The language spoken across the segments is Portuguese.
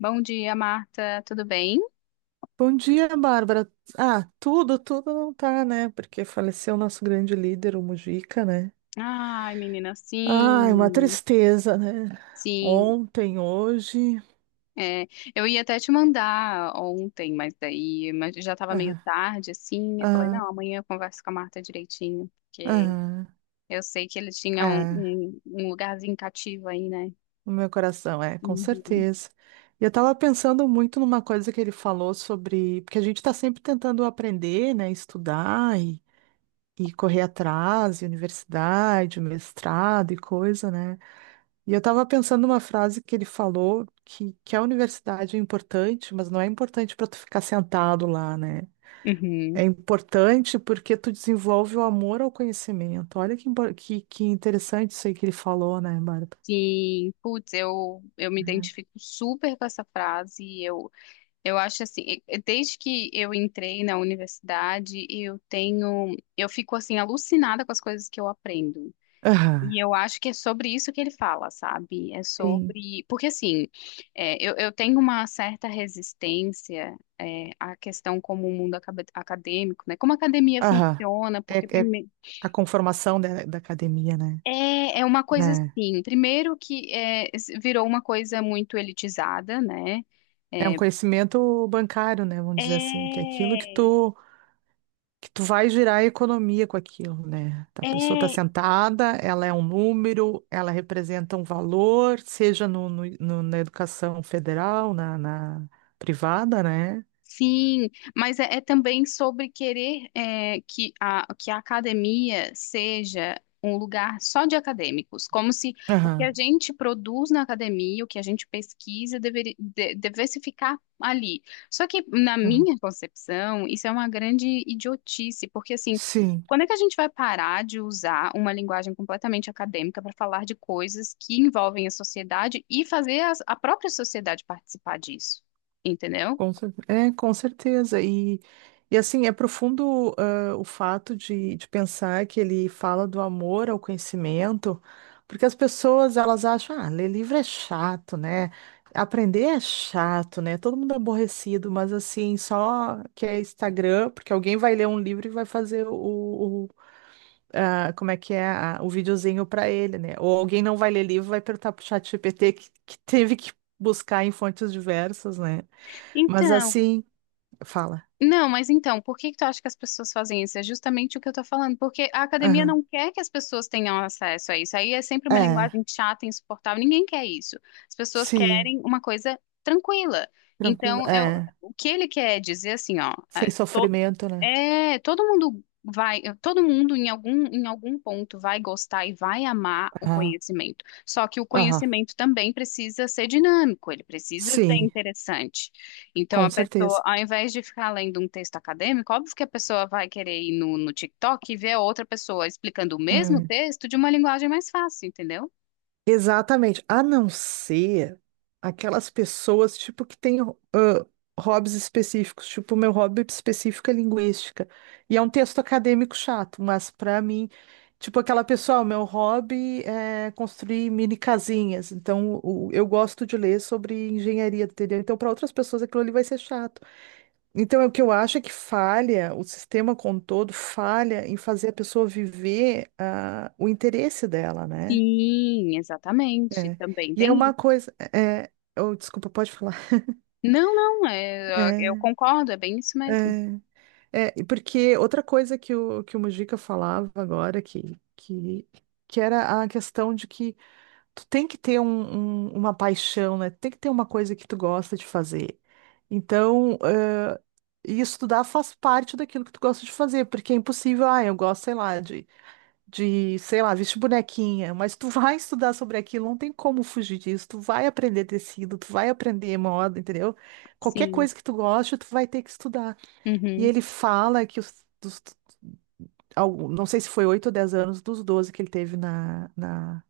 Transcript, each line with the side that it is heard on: left: Bom dia, Marta. Tudo bem?
right: Bom dia, Bárbara. Ah, tudo, não tá, né? Porque faleceu o nosso grande líder, o Mujica, né?
left: Ai, menina,
right: Ai, uma
left: sim.
right: tristeza, né?
left: Sim,
right: Ontem, hoje.
left: é, eu ia até te mandar ontem, mas daí já estava meio
right: Ah,
left: tarde, assim. Eu falei, não,
right: ah,
left: amanhã eu converso com a Marta direitinho, porque
right: ah,
left: eu sei que ele tinha um,
right: ah,
left: um, um lugarzinho cativo aí, né?
right: o meu coração, é, com
left: Uhum.
right: certeza. E eu tava pensando muito numa coisa que ele falou sobre. Porque a gente tá sempre tentando aprender, né? Estudar e correr atrás, e universidade, mestrado e coisa, né? E eu estava pensando numa frase que ele falou, que a universidade é importante, mas não é importante para tu ficar sentado lá, né? É
left: Uhum.
right: importante porque tu desenvolve o amor ao conhecimento. Olha que, que interessante isso aí que ele falou, né, Bárbara?
left: Sim, putz, eu me identifico super com essa frase. Eu acho assim, e desde que eu entrei na universidade, eu tenho, eu fico assim alucinada com as coisas que eu aprendo.
right: Aham,
left: E eu acho que é sobre isso que ele fala, sabe? É
right: sim.
left: sobre, porque assim, eu tenho uma certa resistência, à questão como o mundo acadêmico, né? Como a academia
right: Aham.
left: funciona,
right: É,
left: porque
right: é
left: primeiro
right: a conformação da academia, né?
left: é uma coisa
right: Né?
left: assim, primeiro que virou uma coisa muito elitizada, né?
right: É um
left: É,
right: conhecimento bancário, né? Vamos dizer assim, que é aquilo que
left: é,
right: tu que tu vai girar a economia com aquilo, né? Tá, a pessoa está
left: é.
right: sentada, ela é um número, ela representa um valor, seja na educação federal, na privada, né?
left: Sim, mas é também sobre querer que a academia seja um lugar só de acadêmicos, como se o que a
right: Aham,
left: gente produz na academia, o que a gente pesquisa, devesse ficar ali. Só que, na
right: aham.
left: minha concepção, isso é uma grande idiotice, porque assim,
right: Sim.
left: quando é que a gente vai parar de usar uma linguagem completamente acadêmica para falar de coisas que envolvem a sociedade e fazer a própria sociedade participar disso? Entendeu?
right: É, com certeza. E assim, é profundo, ah, o fato de pensar que ele fala do amor ao conhecimento, porque as pessoas elas acham, ah, ler livro é chato, né? Aprender é chato, né? Todo mundo é aborrecido, mas assim, só que é Instagram, porque alguém vai ler um livro e vai fazer o, como é que é, o videozinho para ele, né? Ou alguém não vai ler livro, vai perguntar pro ChatGPT que teve que buscar em fontes diversas, né? Mas
left: Então,
right: assim. Fala.
left: não, mas então, por que que tu acha que as pessoas fazem isso? É justamente o que eu tô falando, porque a academia não
right: Aham.
left: quer que as pessoas tenham acesso a isso. Aí é sempre uma
right: É,
left: linguagem chata, insuportável, ninguém quer isso. As pessoas
right: sim,
left: querem uma coisa tranquila.
right: tranquilo.
left: Então, é o
right: É,
left: o que ele quer dizer assim, ó,
right: sem sofrimento, né?
left: todo mundo vai, todo mundo em algum ponto vai gostar e vai amar o
right: Aham.
left: conhecimento. Só que o
right: Aham.
left: conhecimento também precisa ser dinâmico, ele precisa ser
right: Sim,
left: interessante. Então,
right: com
left: a pessoa,
right: certeza.
left: ao invés de ficar lendo um texto acadêmico, óbvio que a pessoa vai querer ir no TikTok e ver outra pessoa explicando o mesmo
right: Hum.
left: texto de uma linguagem mais fácil, entendeu?
right: Exatamente. A não ser aquelas pessoas, tipo, que têm ah, hobbies específicos. Tipo, o meu hobby específico é linguística. E é um texto acadêmico chato, mas pra mim, tipo, aquela pessoa, "Ah, o meu hobby é construir mini casinhas. Então, eu gosto de ler sobre engenharia, entendeu? Então, para outras pessoas, aquilo ali vai ser chato. Então, é o que eu acho é que falha, o sistema como um todo falha em fazer a pessoa viver ah, o interesse dela, né?
left: Sim, exatamente.
right: É.
left: Também
right: E é
left: tem
right: uma
left: isso.
right: coisa. É, é, oh, desculpa, pode falar.
left: Não, não, eu
right: É,
left: concordo, é bem isso mesmo.
right: é, e porque outra coisa que o Mujica falava agora, que era a questão de que tu tem que ter uma paixão, né? Tem que ter uma coisa que tu gosta de fazer. Então, e estudar faz parte daquilo que tu gosta de fazer, porque é impossível, ah, eu gosto, sei lá, sei lá, vestir bonequinha, mas tu vai estudar sobre aquilo, não tem como fugir disso, tu vai aprender tecido, tu vai aprender moda, entendeu? Qualquer
left: Sim.
right: coisa que tu goste, tu vai ter que estudar. E
left: Uhum.
right: ele fala que não sei se foi 8 ou 10 anos dos 12 que ele teve na, na,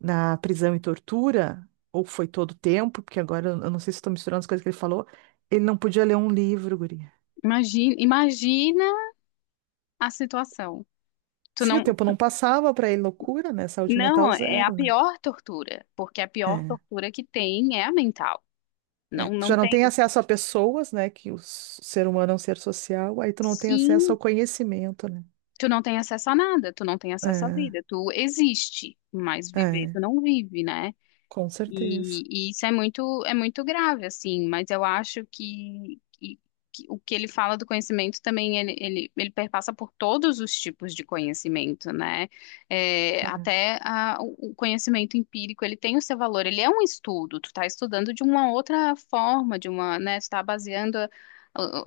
right: na prisão e tortura, ou foi todo o tempo, porque agora eu não sei se estou misturando as coisas que ele falou, ele não podia ler um livro, guri.
left: Imagina, imagina a situação. Tu
right: Sim, o
left: não,
right: tempo não passava para ele, loucura, né? Saúde mental
left: não, é a
right: zero, né?
left: pior tortura, porque a pior
right: É,
left: tortura que tem é a mental.
right: é.
left: Não,
right: Tu
left: não
right: já não tem
left: tem.
right: acesso a pessoas, né? Que o ser humano é um ser social, aí tu não tem acesso
left: Sim,
right: ao conhecimento, né?
left: tu não tem acesso a nada, tu não tem acesso à vida, tu existe, mas
right: É,
left: viver
right: é,
left: tu não vive, né?
right: com certeza.
left: E isso é muito grave, assim, mas eu acho que, que o que ele fala do conhecimento também, ele perpassa por todos os tipos de conhecimento, né? É,
right: É,
left: até o o conhecimento empírico, ele tem o seu valor, ele é um estudo, tu tá estudando de uma outra forma, de uma, né, tu tá baseando a-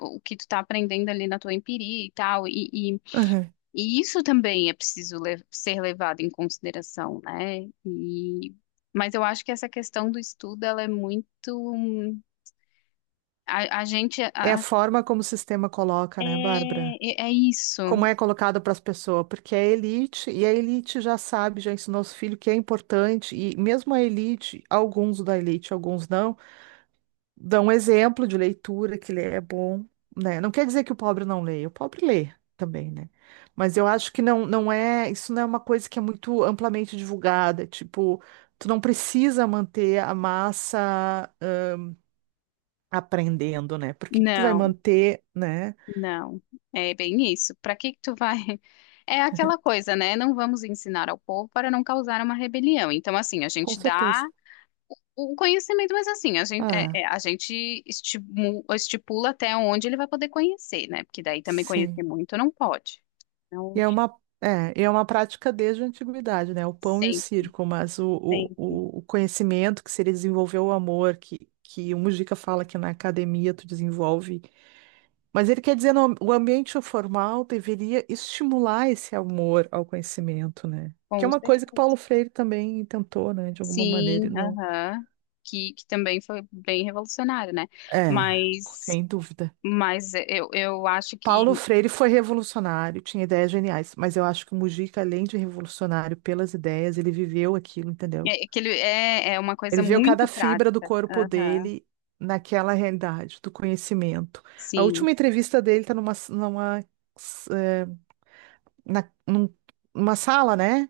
left: o, o que tu tá aprendendo ali na tua empiria e tal,
right: uhum.
left: e isso também é preciso ser levado em consideração, né? E, mas eu acho que essa questão do estudo, ela é muito... A, a gente...
right: É a
left: a-
right: forma como o sistema coloca, né,
left: é,
right: Bárbara?
left: é isso.
right: Como é colocado para as pessoas, porque é elite, e a elite já sabe, já ensinou os filhos que é importante, e mesmo a elite, alguns da elite, alguns não. Dá um exemplo de leitura que ler é bom, né? Não quer dizer que o pobre não leia, o pobre lê também, né? Mas eu acho que não, é, isso não é uma coisa que é muito amplamente divulgada, é tipo, tu não precisa manter a massa ah, aprendendo, né? Por que que tu vai
left: Não,
right: manter, né?
left: não. É bem isso. Para que que tu vai... É aquela coisa, né? Não vamos ensinar ao povo para não causar uma rebelião. Então, assim, a
right: Com
left: gente
right: certeza.
left: dá o conhecimento, mas assim, a gente,
right: Ah,
left: a gente estipula até onde ele vai poder conhecer, né? Porque daí também conhecer
right: sim.
left: muito não pode.
right: E
left: Então,
right: é uma, é, e é uma prática desde a antiguidade, né? O pão e o
left: sim,
right: circo, mas o,
left: sim,
right: o, o o conhecimento que se ele desenvolveu o amor, que o Mujica fala que na academia tu desenvolve. Mas ele quer dizer, no, o ambiente formal deveria estimular esse amor ao conhecimento, né? Que é
left: com
right: uma coisa que
left: certeza.
right: Paulo Freire também tentou, né? De alguma maneira,
left: Sim,
right: e não.
left: aham. Que também foi bem revolucionário, né?
right: É,
left: Mas,
right: sem dúvida.
left: mas eu acho
right: Paulo
left: que,
right: Freire foi revolucionário, tinha ideias geniais, mas eu acho que o Mujica, além de revolucionário pelas ideias, ele viveu aquilo, entendeu?
left: é, é que ele é, é uma coisa
right: Ele viveu cada
left: muito
right: fibra do
left: prática.
right: corpo
left: Aham,
right: dele naquela realidade do conhecimento. A
left: sim,
right: última entrevista dele está numa, numa, eh, na- num- numa sala, né?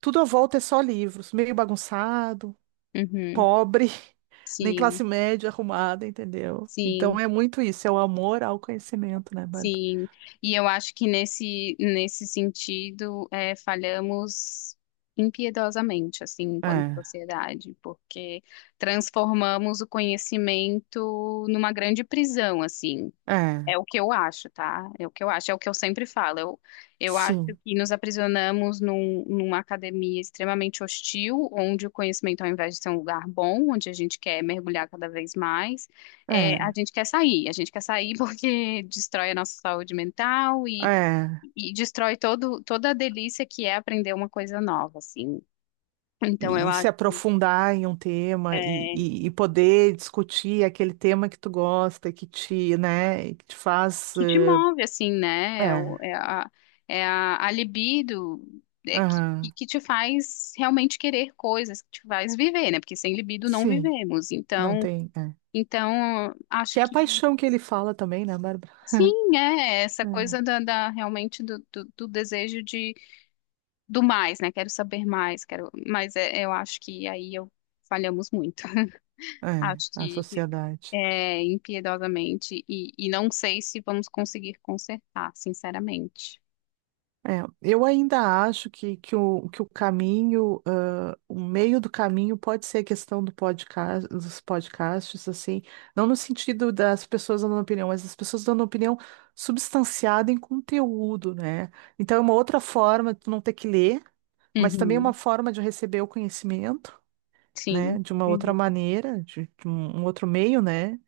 right: Tudo à volta é só livros, meio bagunçado,
left: uhum,
right: pobre, nem
left: sim,
right: classe média arrumada, entendeu? Então
left: sim.
right: é muito isso, é o amor ao conhecimento, né, Bárbara?
left: Sim, e eu acho que nesse, nesse sentido é, falhamos impiedosamente, assim, enquanto
right: É,
left: sociedade, porque transformamos o conhecimento numa grande prisão, assim.
right: é,
left: É o que eu acho, tá? É o que eu acho, é o que eu sempre falo. Eu acho
right: sim,
left: que nos aprisionamos numa academia extremamente hostil, onde o conhecimento, ao invés de ser um lugar bom, onde a gente quer mergulhar cada vez mais, a
right: é,
left: gente quer sair. A gente quer sair porque destrói a nossa saúde mental
right: é.
left: e destrói todo, toda a delícia que é aprender uma coisa nova, assim. Então, eu
right: E se
left: acho.
right: aprofundar em um tema e,
left: É,
right: e, e poder discutir aquele tema que tu gosta, que te, né, que te faz.
left: que te
right: Eh,
left: move, assim, né? É,
right: é,
left: é a, é a libido é, que,
right: aham,
left: que te faz realmente querer coisas, que te faz viver, né? Porque sem libido não
right: sim,
left: vivemos.
right: não
left: Então,
right: tem. É.
left: então acho
right: Que é a
left: que
right: paixão que ele fala também, né, Bárbara?
left: sim, é essa coisa realmente do desejo de do mais, né? Quero saber mais, quero, mas eu acho que aí eu falhamos muito.
right: É, é,
left: Acho
right: a
left: que
right: sociedade.
left: é impiedosamente e não sei se vamos conseguir consertar, sinceramente.
right: É, eu ainda acho que o caminho, ah, o meio do caminho pode ser a questão do podcast, dos podcasts, assim, não no sentido das pessoas dando opinião, mas as pessoas dando opinião substanciada em conteúdo, né? Então é uma outra forma de tu não ter que ler, mas também é uma
left: Uhum.
right: forma de receber o conhecimento, né?
left: Sim.
right: De uma outra
left: Uhum.
right: maneira, de um outro meio, né?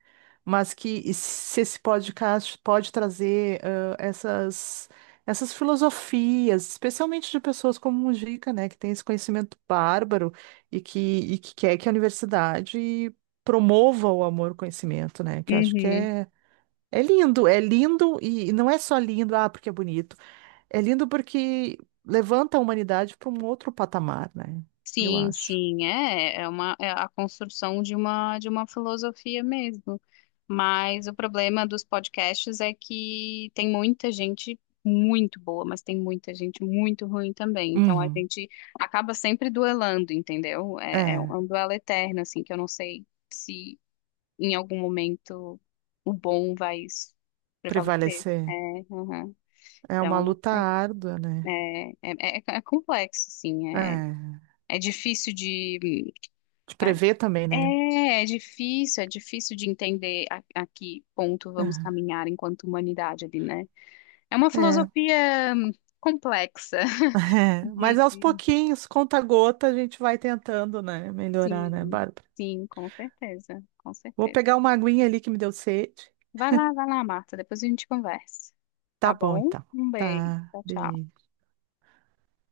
right: Mas que se esse podcast pode trazer ah, essas, essas filosofias, especialmente de pessoas como o Mujica, né? Que tem esse conhecimento bárbaro e que quer que a universidade promova o amor ao conhecimento, né? Que eu acho que
left: Uhum.
right: é. É lindo e não é só lindo, ah, porque é bonito. É lindo porque levanta a humanidade para um outro patamar, né? Eu
left: Sim,
right: acho.
left: sim, é, é uma é a construção de uma filosofia mesmo. Mas o problema dos podcasts é que tem muita gente muito boa, mas tem muita gente muito ruim também. Então a
right: Uhum.
left: gente acaba sempre duelando, entendeu? É, é
right: É.
left: um duelo eterno, assim, que eu não sei se em algum momento o bom vai prevalecer. É,
right: Prevalecer.
left: uhum.
right: É
left: Então
right: uma
left: eu não
right: luta
left: sei.
right: árdua, né?
left: É complexo, assim, é,
right: É,
left: é difícil de...
right: de
left: É,
right: prever também, né?
left: é difícil, é difícil de entender a que ponto vamos
right: Aham.
left: caminhar enquanto humanidade ali, né? É uma
right: É,
left: filosofia complexa.
right: é. Mas aos
left: De-
right: pouquinhos, conta gota, a gente vai tentando, né? Melhorar, né,
left: Sim,
right: Bárbara?
left: sim, com certeza, com
right: Vou
left: certeza.
right: pegar uma aguinha ali que me deu sede.
left: Vai lá, Marta, depois a gente conversa.
right: Tá
left: Tá
right: bom,
left: bom?
right: então.
left: Um beijo,
right: Tá,
left: tchau, tchau.
right: beijo.